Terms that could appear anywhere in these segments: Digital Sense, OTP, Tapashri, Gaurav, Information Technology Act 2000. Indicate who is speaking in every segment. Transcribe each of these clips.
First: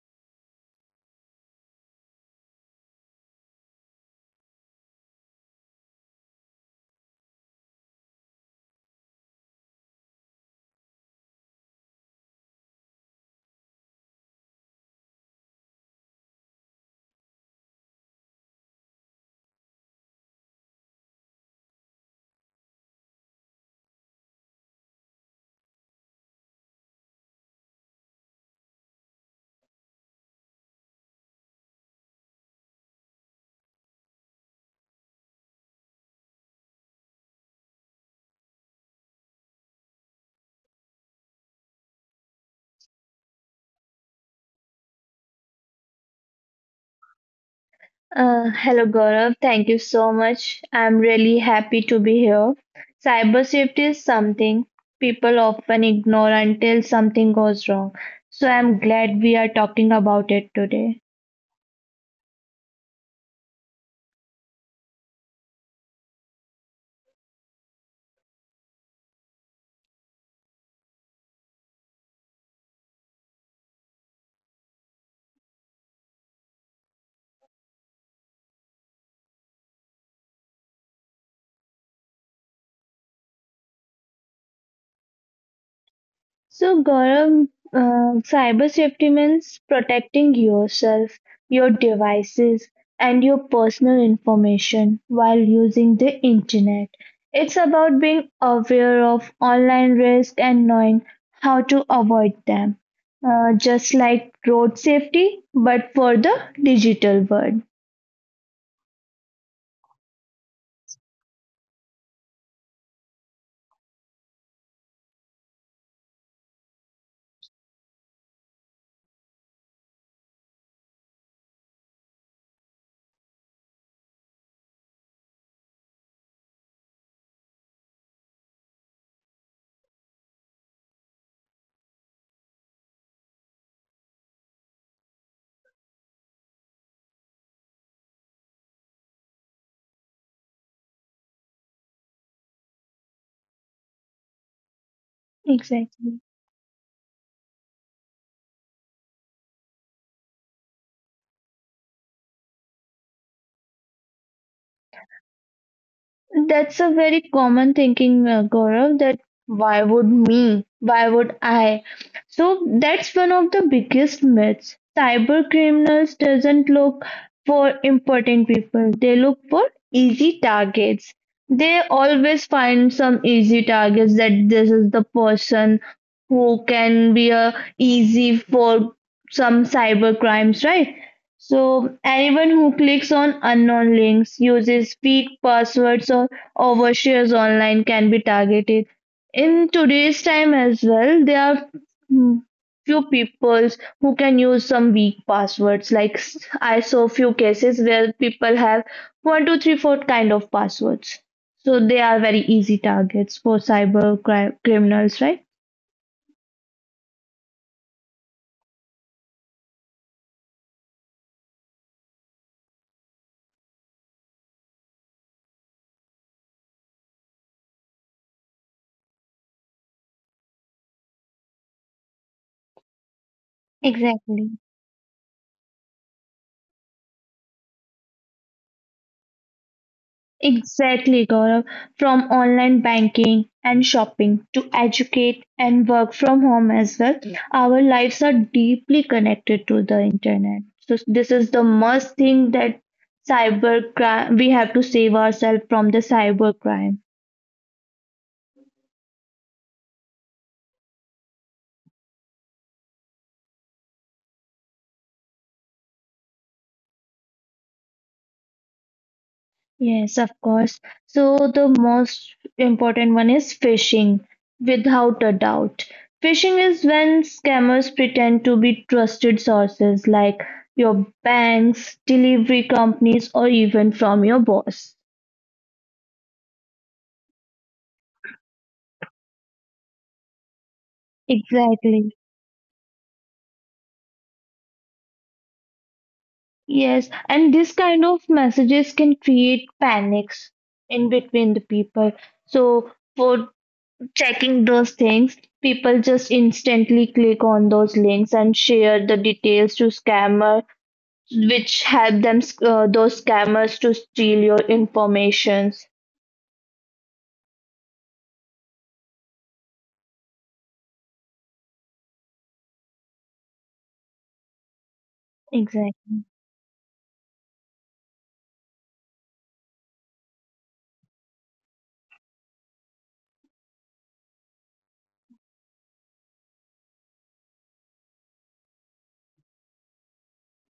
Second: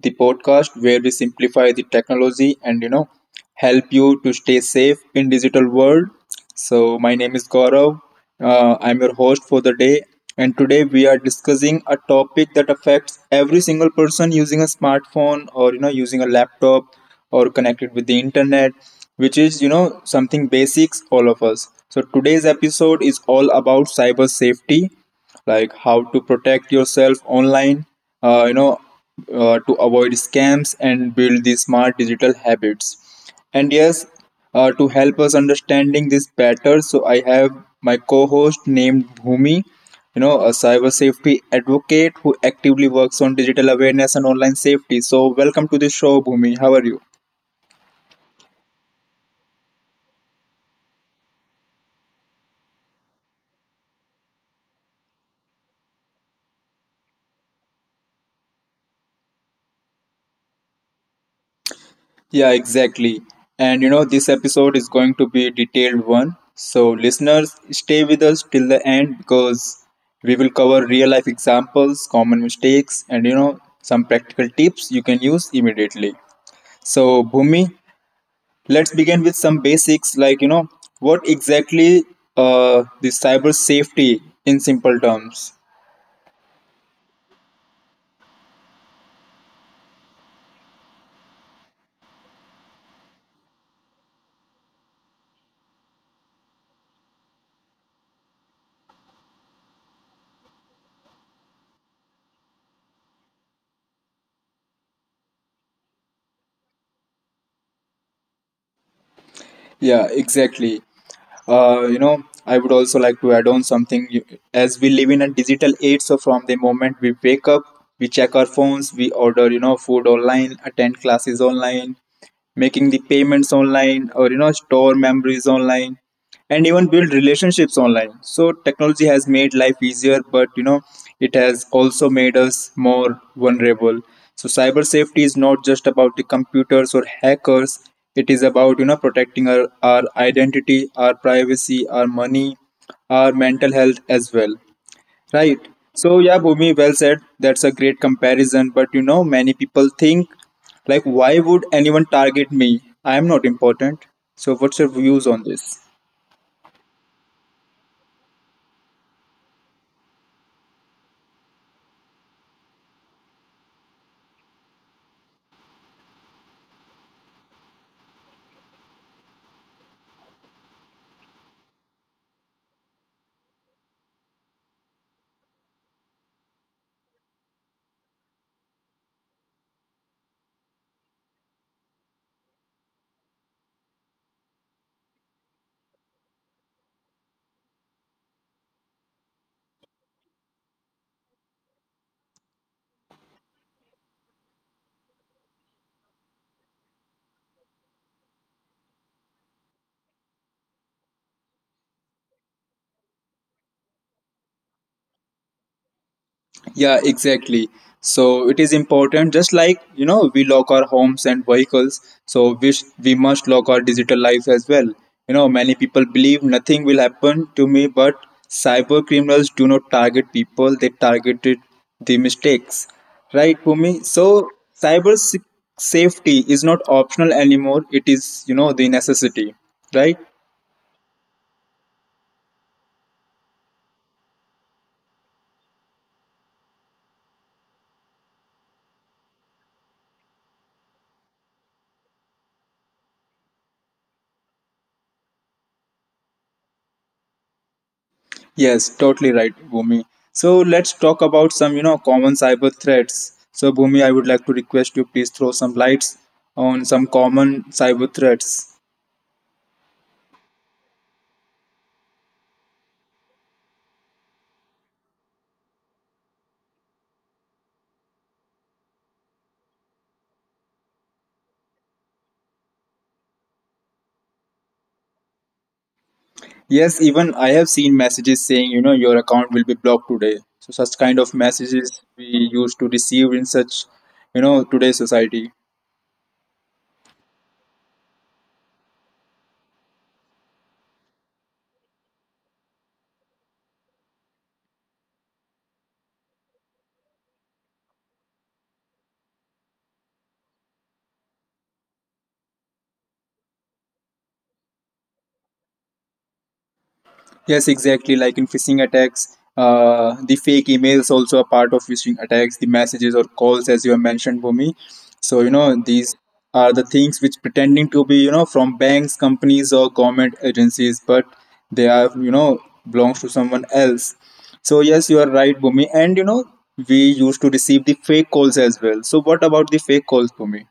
Speaker 1: the podcast where we simplify the technology and help you to stay safe in digital world. So my name is Gaurav. I'm your host for the day, and today we are discussing a topic that affects every single person using a smartphone or using a laptop or connected with the internet, which is something basics all of us. So today's episode is all about cyber safety, like how to protect yourself online, uh, you know to avoid scams and build these smart digital habits. And yes, to help us understanding this better, so I have my co-host named Bhumi, a cyber safety advocate who actively works on digital awareness and online safety. So welcome to the show, Bhumi. How are you?
Speaker 2: Hello Gaurav, thank you so much. I'm really happy to be here. Cyber safety is something people often ignore until something goes wrong. So I'm glad we are talking about it today.
Speaker 1: Yeah, exactly. And you know, this episode is going to be a detailed one. So, listeners, stay with us till the end because we will cover real life examples, common mistakes, and you know, some practical tips you can use immediately. So, Bhumi, let's begin with some basics like, you know, what exactly the cyber safety in simple terms?
Speaker 2: So, Gaurav, cyber safety means protecting yourself, your devices, and your personal information while using the internet. It's about being aware of online risk and knowing how to avoid them, just like road safety, but for the digital world.
Speaker 1: Yeah, exactly. I would also like to add on something. As we live in a digital age, so from the moment we wake up, we check our phones, we order food online, attend classes online, making the payments online, or store memories online, and even build relationships online. So technology has made life easier, but you know, it has also made us more vulnerable. So cyber safety is not just about the computers or hackers, it is about you know protecting our identity, our privacy, our money, our mental health as well, right?
Speaker 2: Exactly.
Speaker 1: So yeah, Bhumi, well said. That's a great comparison, but you know, many people think like, why would anyone target me? I am not important. So what's your views on this?
Speaker 2: That's a very common thinking, Gaurav, that why would me? Why would I? So that's one of the biggest myths. Cyber criminals doesn't look for important people. They look for easy targets. They always find some easy targets that this is the person who can be a easy for some cyber crimes, right? So anyone who clicks on unknown links, uses weak passwords or overshares online can be targeted. In today's time as well, there are mm, few people who can use some weak passwords. Like I saw few cases where people have one, two, three, four kind of passwords. So they are very easy targets for cyber criminals, right?
Speaker 1: Yeah, exactly. So it is important, just like you know, we lock our homes and vehicles, so we must lock our digital lives as well. You know, many people believe nothing will happen to me, but cyber criminals do not target people, they targeted the mistakes, right, Bhumi?
Speaker 2: Exactly.
Speaker 1: So, cyber se- safety is not optional anymore, it is you know, the necessity, right?
Speaker 2: Exactly, Gaurav. From online banking and shopping to educate and work from home as well, our lives are deeply connected to the internet. So this is the must thing that cyber crime. We have to save ourselves from the cyber crime.
Speaker 1: Yes, totally right, Bhumi. So let's talk about some, you know, common cyber threats. So Bhumi, I would like to request you please throw some lights on some common cyber threats.
Speaker 2: Yes, of course. So the most important one is phishing, without a doubt. Phishing is when scammers pretend to be trusted sources like your banks, delivery companies, or even from your boss.
Speaker 1: Yes, even I have seen messages saying, you know, your account will be blocked today. So such kind of messages
Speaker 2: Exactly.
Speaker 1: we used to receive in such, you know, today's society.
Speaker 2: Yes, and this kind of messages can create panics in between the people. So for checking those things, people just instantly click on those links and share the details to scammer, which help them those scammers to steal your informations.
Speaker 1: Yes, exactly. Like in phishing attacks, the fake emails also a part of phishing attacks. The messages or calls, as you have mentioned, Bhumi. So you know these
Speaker 2: Exactly.
Speaker 1: are the things which pretending to be you know from banks, companies, or government agencies, but they are you know belongs to someone else. So yes, you are right, Bhumi. And you know, we used to receive the fake calls as well. So what about the fake calls, Bhumi?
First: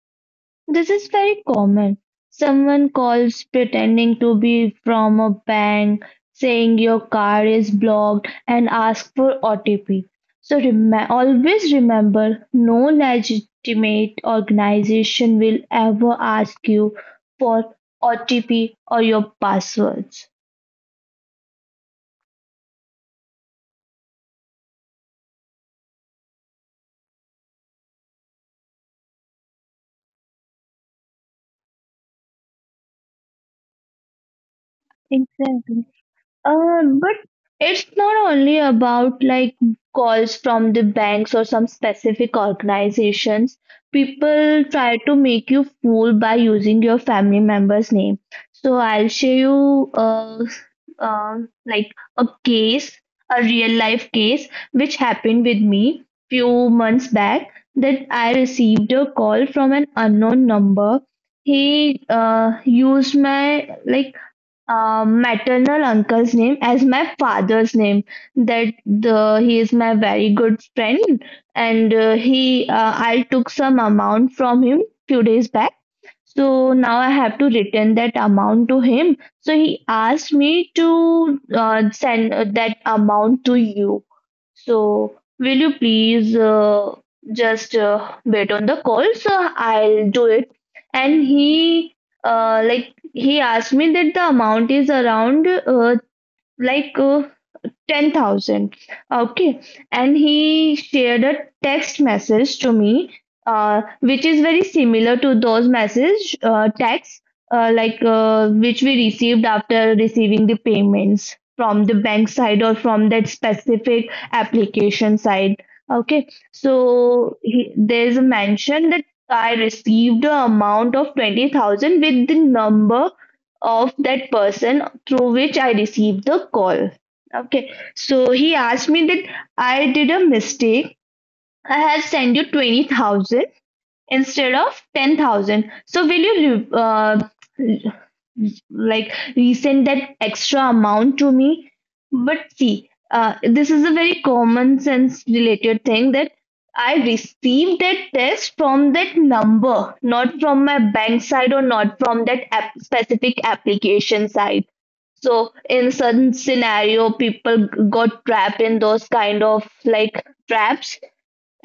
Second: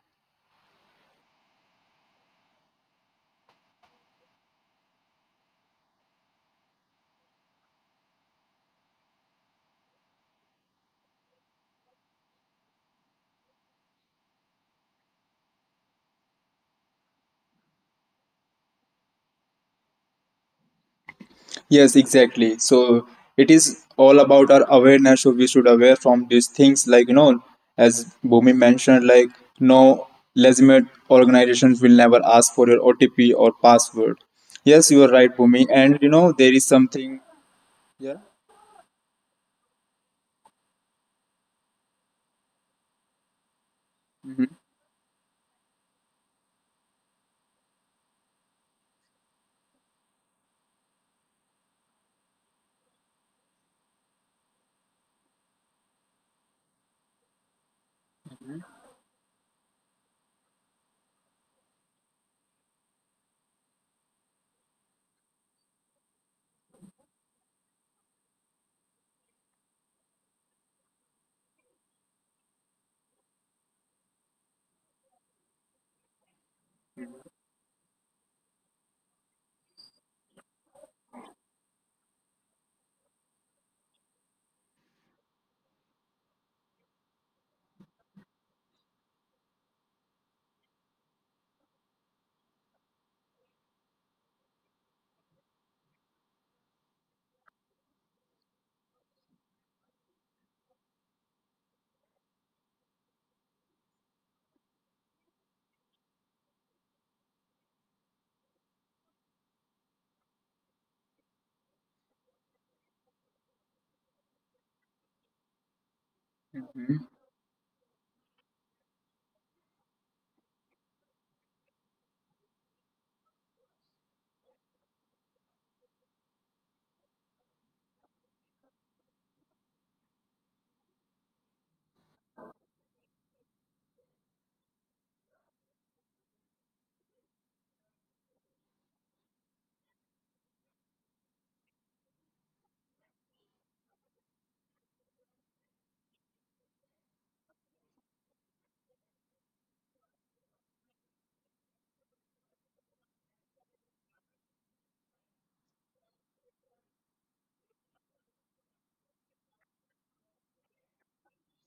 Speaker 2: This is very common. Someone calls pretending to be from a bank, saying your card is blocked, and ask for OTP. So always remember no legitimate organization will ever ask you for OTP or your passwords.
Speaker 1: Yes, exactly. So it is all about our awareness. So we should aware from these things, like you know, as Bhumi mentioned, like no legitimate organizations will never ask for your OTP or password. Yes, you are right, Bhumi.
Speaker 2: Exactly.
Speaker 1: And you know, there is
Speaker 2: But
Speaker 1: something.
Speaker 2: it's
Speaker 1: Yeah.
Speaker 2: not only about like calls from the banks or some specific organizations.
Speaker 1: Mm-hmm.
Speaker 2: People try to make you fool by using your family member's name. So I'll show you uh, like a case, a real life case, which happened with me few months back that I received a call from an unknown number. He used my like maternal uncle's name as my father's name that he is my very good friend and he I took some amount from him few days back, so now I have to return that amount to him. So he asked me to send that amount to you. So will you please just wait on the call? So I'll do it. And he like he asked me that the amount is around like 10,000. Okay. And he shared a text message to me, which is very similar to those message texts, like which we received after receiving the payments from the bank side or from that specific application side. Okay. So there's a mention that I received the amount of 20,000 with the number of that person through which I received the call. Okay, so he asked me that I did a mistake. I have sent you 20,000 instead of 10,000. So will you like resend that extra amount to me? But see, this is a very common sense related thing that I received that test from that number, not from my bank side or not from that specific application side. So in certain scenario, people got trapped in those kind of like traps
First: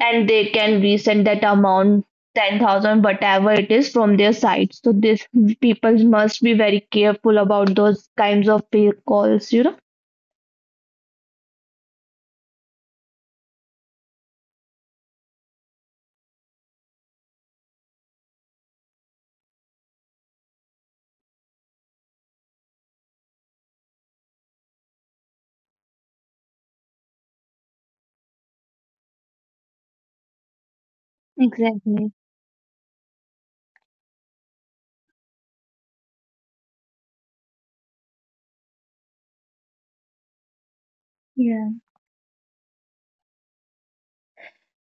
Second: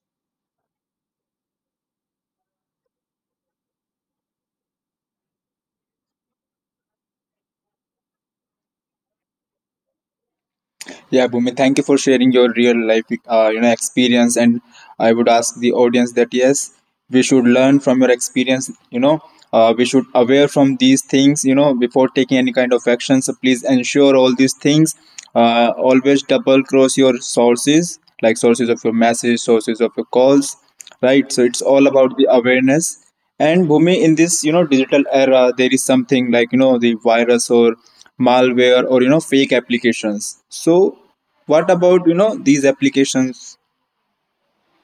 Speaker 2: and they can resend that amount 10,000 whatever it is from their side. So this people must be very careful about those kinds of fake calls.
Speaker 1: Yeah, Bhumi, thank you for sharing your real life, experience. And I would ask the audience that yes, we should learn from your experience. You know, we should aware from these things. You know, before taking any kind of action. So please ensure all these things. Always double cross your sources, like sources of your message, sources of your calls, right? So it's all
Speaker 2: Exactly.
Speaker 1: about the awareness. And Bhumi, in this you know digital era, there is something like you know the virus or malware or you know fake applications, so
Speaker 2: Yeah.
Speaker 1: what about you know these applications?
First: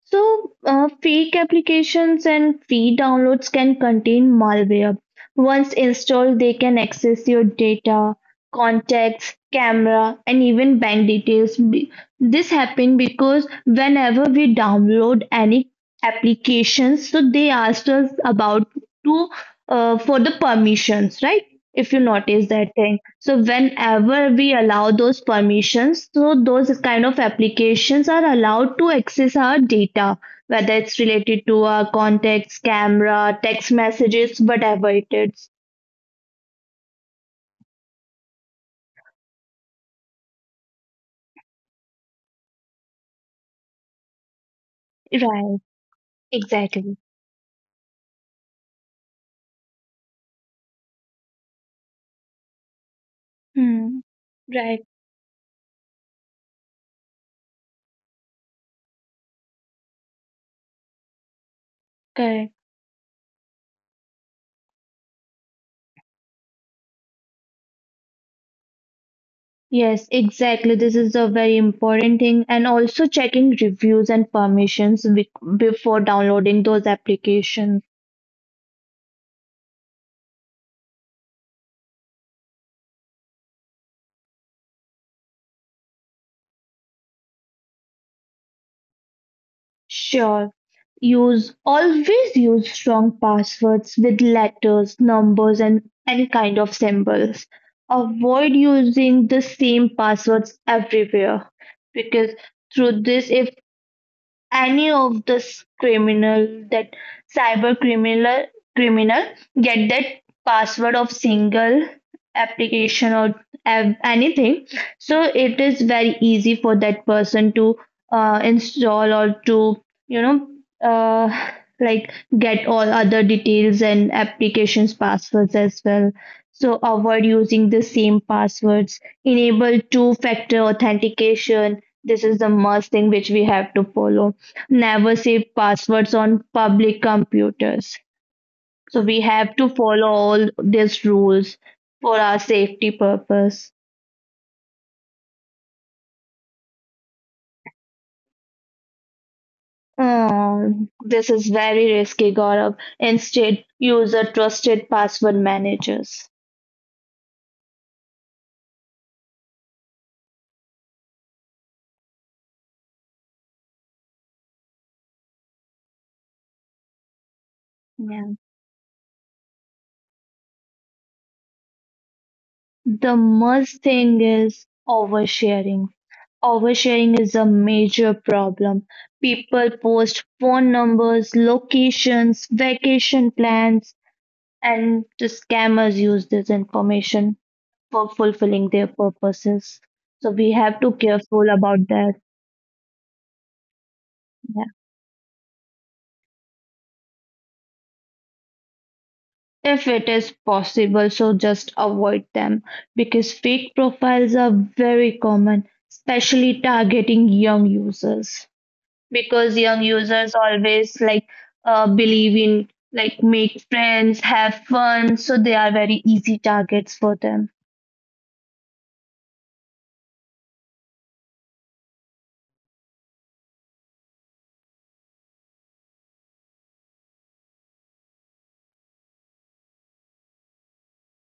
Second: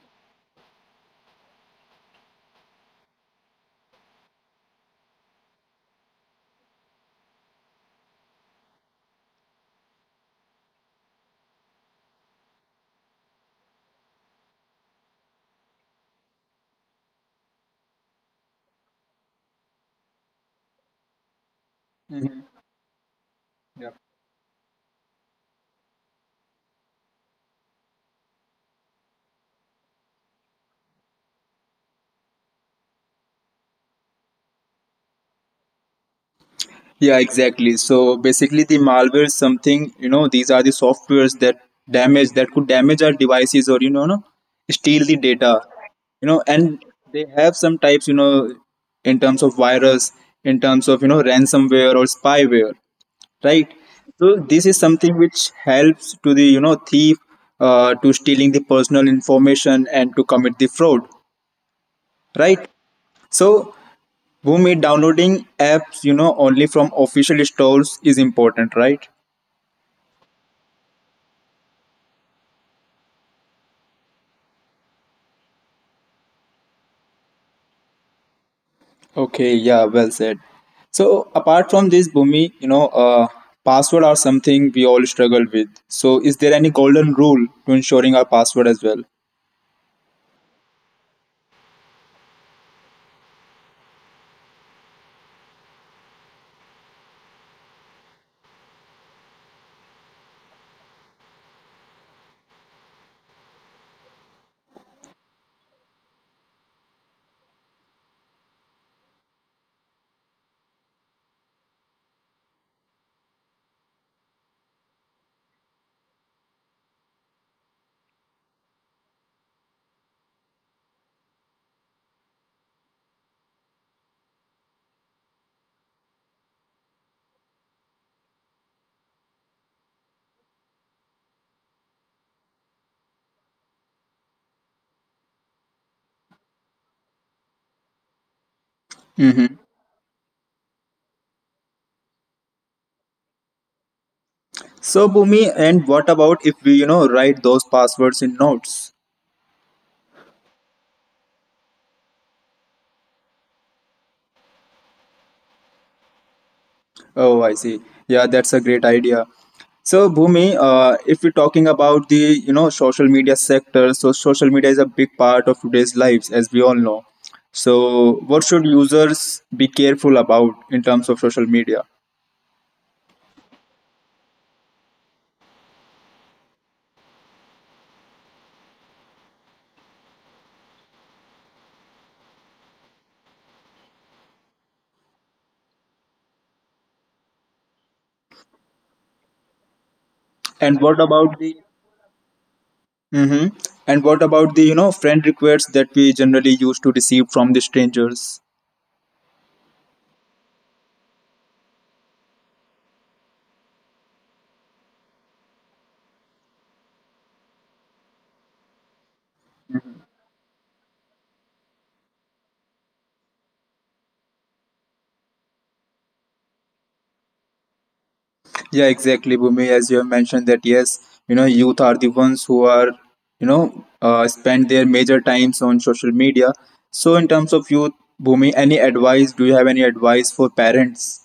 Speaker 2: So, fake applications and free downloads can contain malware. Once installed, they can access your data, contacts, camera, and even bank details. This happened because whenever we download any applications, so they asked us about to for the permissions, right? If you
Speaker 1: Mhm.
Speaker 2: notice that thing. So
Speaker 1: Yeah.
Speaker 2: whenever we allow those permissions, so those kind of applications are allowed to access our data, whether it's related to our contacts, camera, text messages, whatever it is.
Speaker 1: Yeah, exactly. So basically the malware is something you know, these are the softwares that damage that could damage our devices or you know, no, steal the data
Speaker 2: Right,
Speaker 1: you know. And
Speaker 2: exactly.
Speaker 1: they have some types you know, in terms of virus, in terms of you know ransomware or spyware, right?
Speaker 2: Hmm.
Speaker 1: So this is
Speaker 2: Right,
Speaker 1: something which helps to the you know thief, to stealing the personal information and to commit the fraud,
Speaker 2: correct.
Speaker 1: right? So Bhumi, downloading apps you know only from official stores is important, right?
Speaker 2: Yes, exactly. This is a very important thing, and also checking reviews and permissions before downloading those applications.
Speaker 1: Okay, yeah, well said. So apart from this, Bhumi, password are something we all struggle with, so is there any golden rule to ensuring our password as well?
Speaker 2: Sure. Use always use strong passwords with letters, numbers, and any kind of symbols. Avoid using the same passwords everywhere because through this, if any of this criminal that cyber criminal get that password of single application or anything, so it is very easy for that person to install or to you know uh, like get all other details and applications passwords as well. So avoid using the same passwords, enable two factor authentication. This is the must thing which we have to follow. Never save passwords on public computers. So we
Speaker 1: Hmm.
Speaker 2: have to follow all these rules for our safety purpose.
Speaker 1: So Bhumi, and what about if we you know write those passwords in notes?
Speaker 2: Oh, this is very risky, Gaurav. Instead, use a trusted password managers.
Speaker 1: Oh, I see. Yeah, that's a great idea. So, Bhumi, if we're talking about the you know social media sector, so social media is a big part of today's lives, as we all know. So,
Speaker 2: Yeah.
Speaker 1: what should users be careful about in terms of social media?
Speaker 2: The must thing is oversharing. Oversharing is a major problem. People post phone numbers, locations, vacation plans, and the scammers use this information for fulfilling their purposes. So we
Speaker 1: And
Speaker 2: have to
Speaker 1: what about
Speaker 2: careful
Speaker 1: the
Speaker 2: about that.
Speaker 1: mm-hmm. And what about the
Speaker 2: Yeah.
Speaker 1: you know friend requests that we generally used to receive from the strangers?
Speaker 2: If it is possible, so just avoid them because fake profiles are very common, especially targeting young users. Because young users always like believe in like make friends, have fun, so they are very easy targets for them.
Speaker 1: Yeah, exactly, Bhumi. As you have mentioned that yes, you know, youth are the ones who are, you know, spend their major times on social media. So, in terms of youth, Bhumi, any advice? Do you have any advice for parents?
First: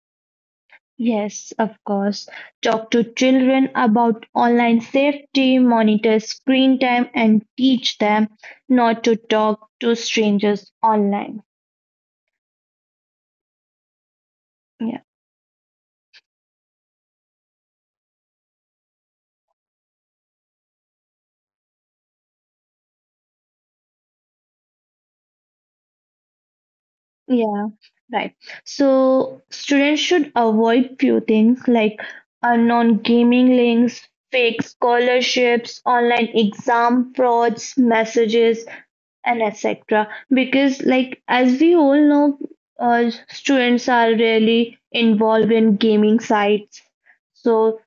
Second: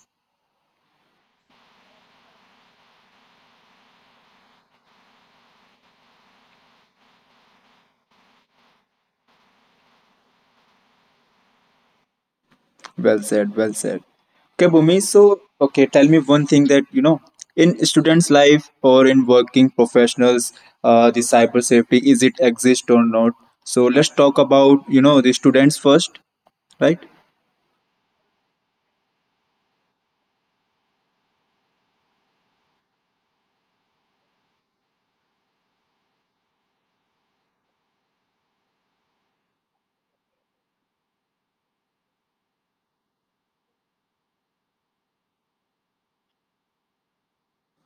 Speaker 2: Yes, of course. Talk to children about online safety, monitor screen time, and teach them not to talk to strangers online.
Speaker 1: Well said. Well said. Okay,
Speaker 2: Yeah,
Speaker 1: Bhumi. So, okay, tell me one thing that you know in students' life or in working professionals, the cyber safety is it exist or not? So, let's talk about you know the students first, right?
Speaker 2: yeah, right. So, students should avoid few things like unknown gaming links, fake scholarships, online exam frauds, messages, and etc. Because, like, as we all know, students are really involved in gaming sites. So,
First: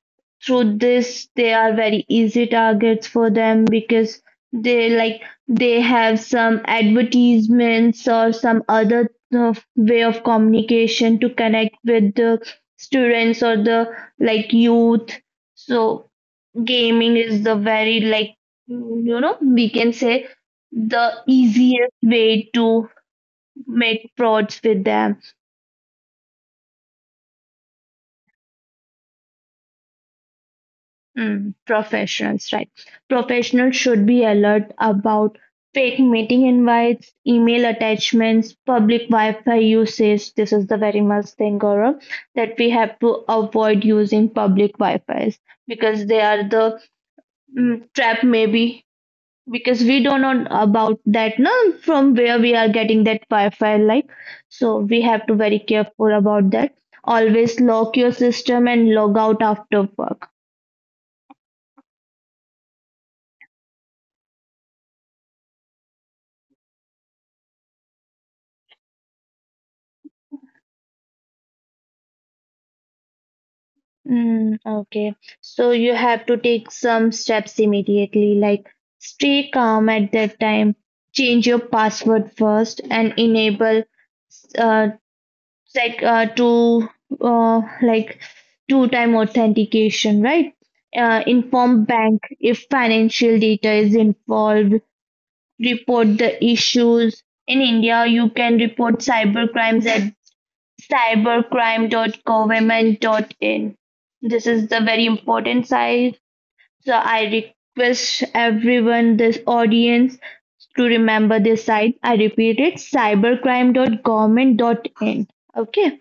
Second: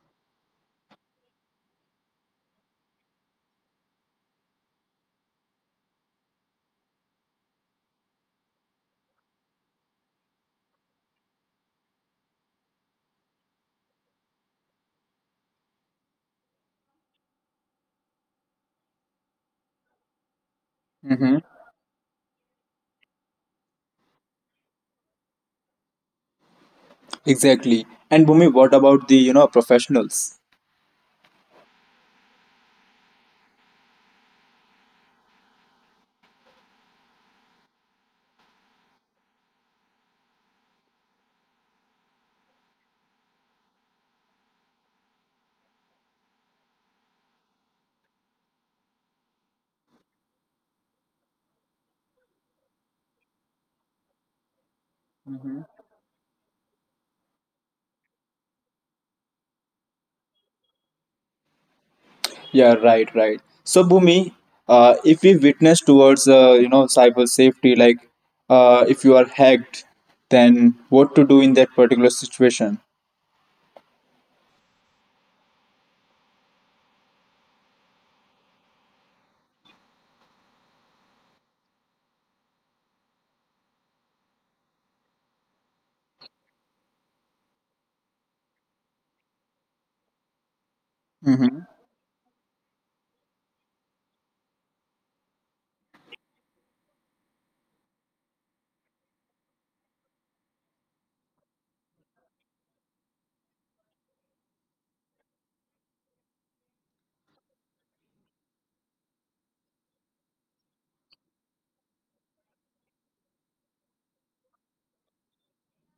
Speaker 2: through this, they are very easy targets for them because they like they have some advertisements or some other way of communication to connect with the students or the like youth. So gaming is the very like we can say the easiest way to make frauds with them.
Speaker 1: Exactly. And Bhumi, what about the you know professionals?
Speaker 2: Professionals, right? Professionals should be alert about fake meeting invites, email attachments, public wi-fi usage. This is the very much thing, Gaurav, that we have to avoid using public wi-fi's because they are the trap maybe, because we don't know about that no, from where we are getting that wi-fi like, so we have to very careful about that. Always lock your system and log out after work.
Speaker 1: Yeah, right, right. So Bhumi, if we witness towards you know cyber safety, like if you are hacked, then what to do in that particular situation?
Speaker 2: Mm, okay, so you have to take some steps immediately like stay calm at that time, change your password first and enable uh, like to like two-time authentication, right? Uh,
Speaker 1: Hmm.
Speaker 2: inform bank if financial data is involved. Report the issues. In India, you can report cyber crimes at cybercrime dot government dot in. This is the very important site. So I request everyone, this audience, to remember this site. I repeat it: cybercrime dot government dot in. Okay.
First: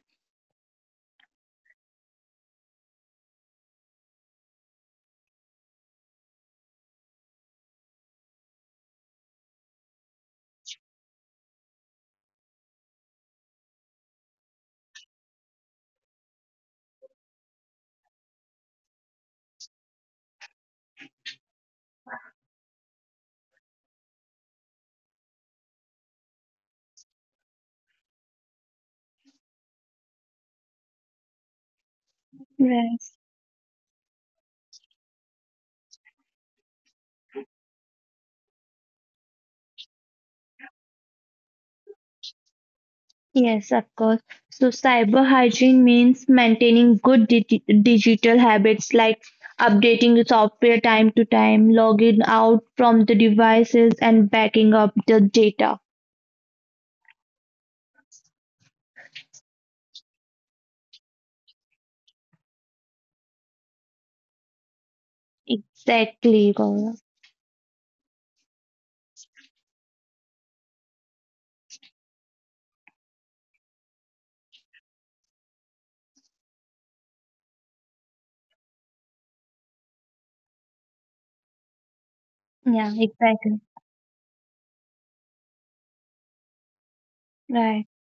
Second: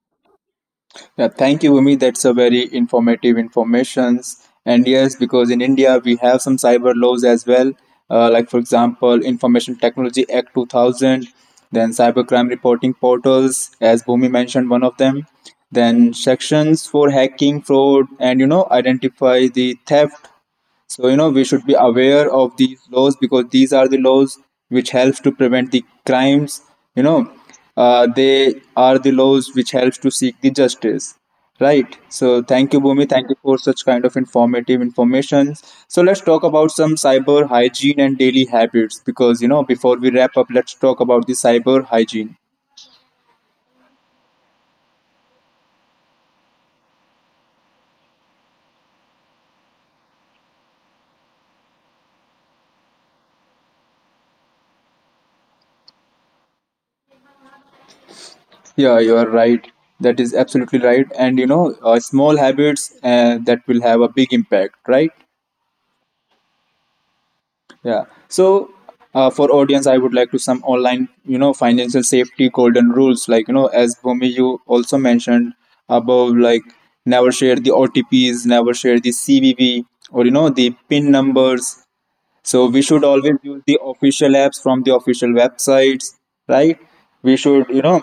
Speaker 1: Yeah, thank you, Umi. That's a very informative informations. And yes, because in India we have some cyber laws as well, like for example, Information Technology Act 2000, then cybercrime reporting portals, as Bhumi mentioned, one of them. Then sections for hacking, fraud, and you know identify the theft, so, you know, we should be aware of these laws because these are the laws which helps to prevent the crimes. You know, they are the laws which helps to seek the justice. Right. So, thank you, Bhumi.
Speaker 2: Right.
Speaker 1: Thank you for such kind of informative information. So, let's talk about some cyber hygiene and daily habits because, you know, before we wrap up, let's talk about the cyber hygiene.
Speaker 2: Yes, of course. So, cyber hygiene means maintaining good digital habits like updating the software time to time, logging out from the devices, and backing up the data.
Speaker 1: Yeah, you are right. That is absolutely right. And you know, small habits that will have a big impact, right?
Speaker 2: Exactly, Gaurav.
Speaker 1: Yeah. So for audience, I would like to some online, you know, financial safety golden rules. Like you know, as Bhumi, you also mentioned above, like never share the OTPs, never share the CVV, or you know, the PIN numbers, so we
Speaker 2: Yeah,
Speaker 1: should always
Speaker 2: exactly.
Speaker 1: use the official apps from the official websites, right? We should, you
Speaker 2: Right,
Speaker 1: know,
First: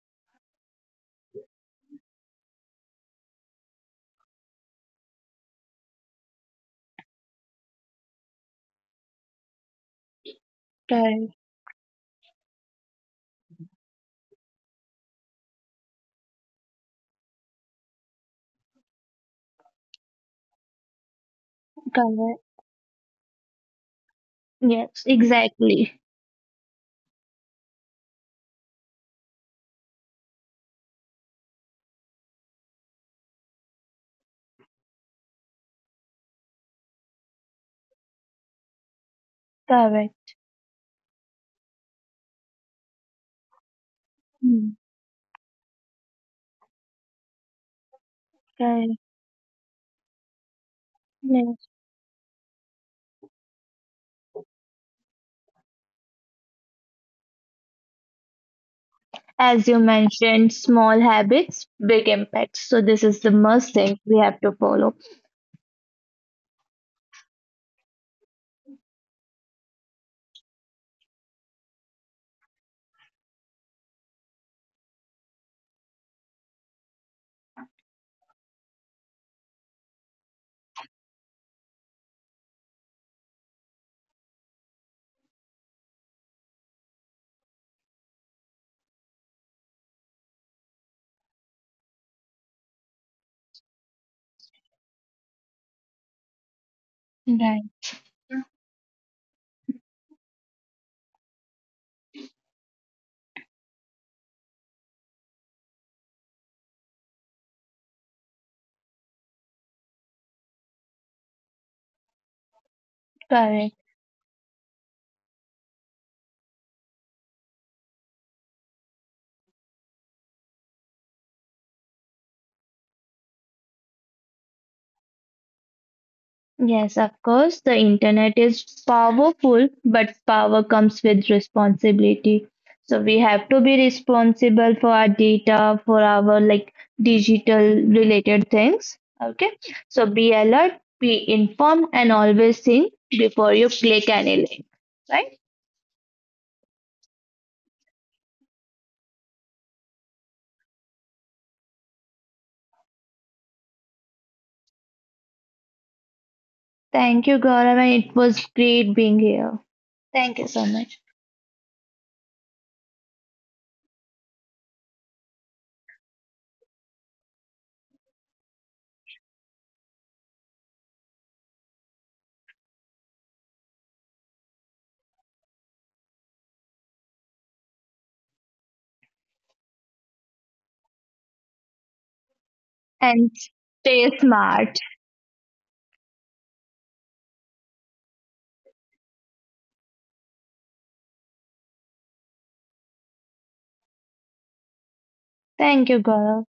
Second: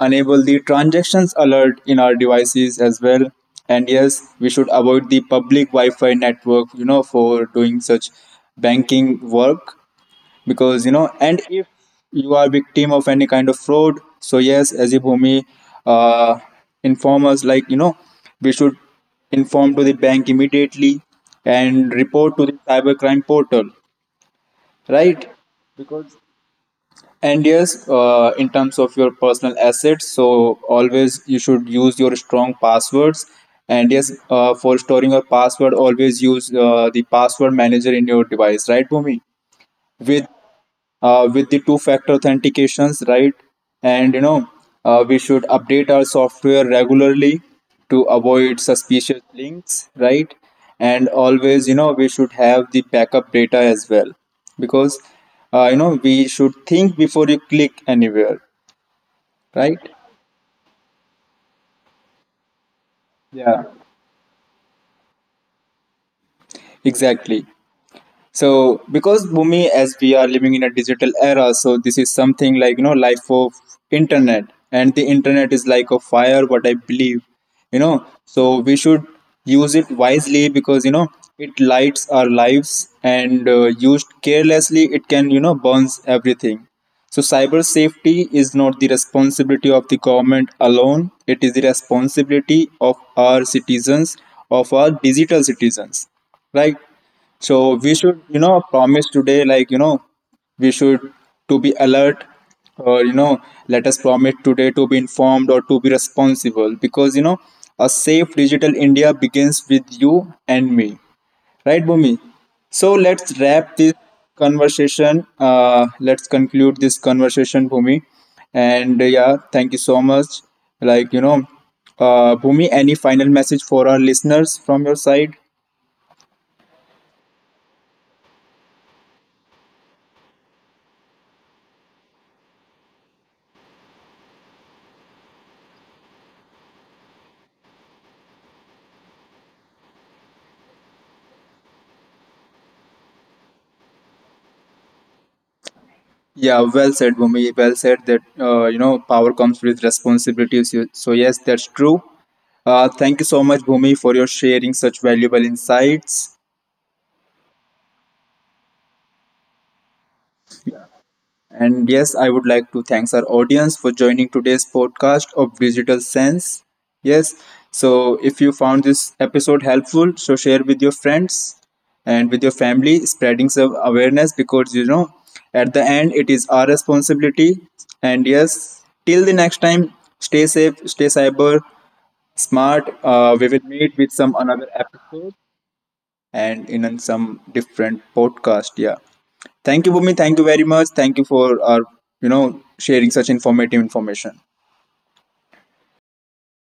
Speaker 1: enable the transactions alert in our devices as well. And yes, we should avoid the public Wi-Fi network, you know, for doing such banking work because you know.
Speaker 2: correct.
Speaker 1: And if you are victim of any kind of fraud, so yes, as a Bhumi uh, inform us, like you know, we should inform to the bank immediately and report to the
Speaker 2: Correct.
Speaker 1: cybercrime portal,
Speaker 2: Yes,
Speaker 1: right?
Speaker 2: exactly.
Speaker 1: Because and yes, in terms of your personal assets, so always you should use your strong passwords. And yes, for storing your password, always use the password manager in your device, right, Bhumi? With
Speaker 2: Correct.
Speaker 1: with the two factor authentications, right? And you know,
Speaker 2: Hmm.
Speaker 1: we should update our software regularly to avoid
Speaker 2: Correct.
Speaker 1: suspicious links, right? And always
Speaker 2: Yes.
Speaker 1: you know we should have the backup data as well because you know we should think before you click anywhere,
Speaker 2: As
Speaker 1: right?
Speaker 2: you mentioned, small habits, big impacts. So, this is the
Speaker 1: Yeah,
Speaker 2: must thing we have to follow.
Speaker 1: exactly. So because Bhumi, as we are living in a digital era, so this is something like you know life of internet, and the internet is like a fire, what I believe, you know. So we should use it wisely because you know it lights our lives, and used carelessly, it can you know burns everything. So cyber safety is not the responsibility of the government alone, it is the responsibility of our citizens, of our digital citizens, right?
Speaker 2: Right.
Speaker 1: So we should, you know, promise today, like, you know, we should to be alert, or, you know, let us promise today to be informed or to be responsible because, you know, a safe digital India begins with you and me. Right, Bhumi? So let's wrap
Speaker 2: Correct.
Speaker 1: this conversation. Let's conclude this conversation, Bhumi. And yeah, thank you so much. Like, you know, Bhumi, any final message for our listeners from your side?
Speaker 2: Yes, of course, the internet is powerful, but power comes with responsibility. So we have to be responsible for our data, for our like digital related things. Okay. So be alert, be informed, and always think before you click any link. Right?
Speaker 1: Yeah, well said, Bhumi. Well said that, you know, power comes with responsibilities. So, so yes, that's true. Thank you so much, Bhumi, for your sharing such valuable insights.
Speaker 2: Thank you, Gaurav, and it was great being here. Thank you so much.
Speaker 1: And yes, I would like to thanks our audience for joining today's podcast of Digital Sense. Yes, so if you found this episode helpful, so share with your friends and with your family, spreading some awareness because you know at the end it is our responsibility. And yes, till the next time, stay safe, stay cyber smart.
Speaker 2: And
Speaker 1: We will meet with
Speaker 2: stay
Speaker 1: some another
Speaker 2: smart.
Speaker 1: episode and some different podcast. Yeah. Thank you, Bhumi. Thank you very much. Thank you for our, you know, sharing such informative information.
Speaker 2: Thank you, Gaurav.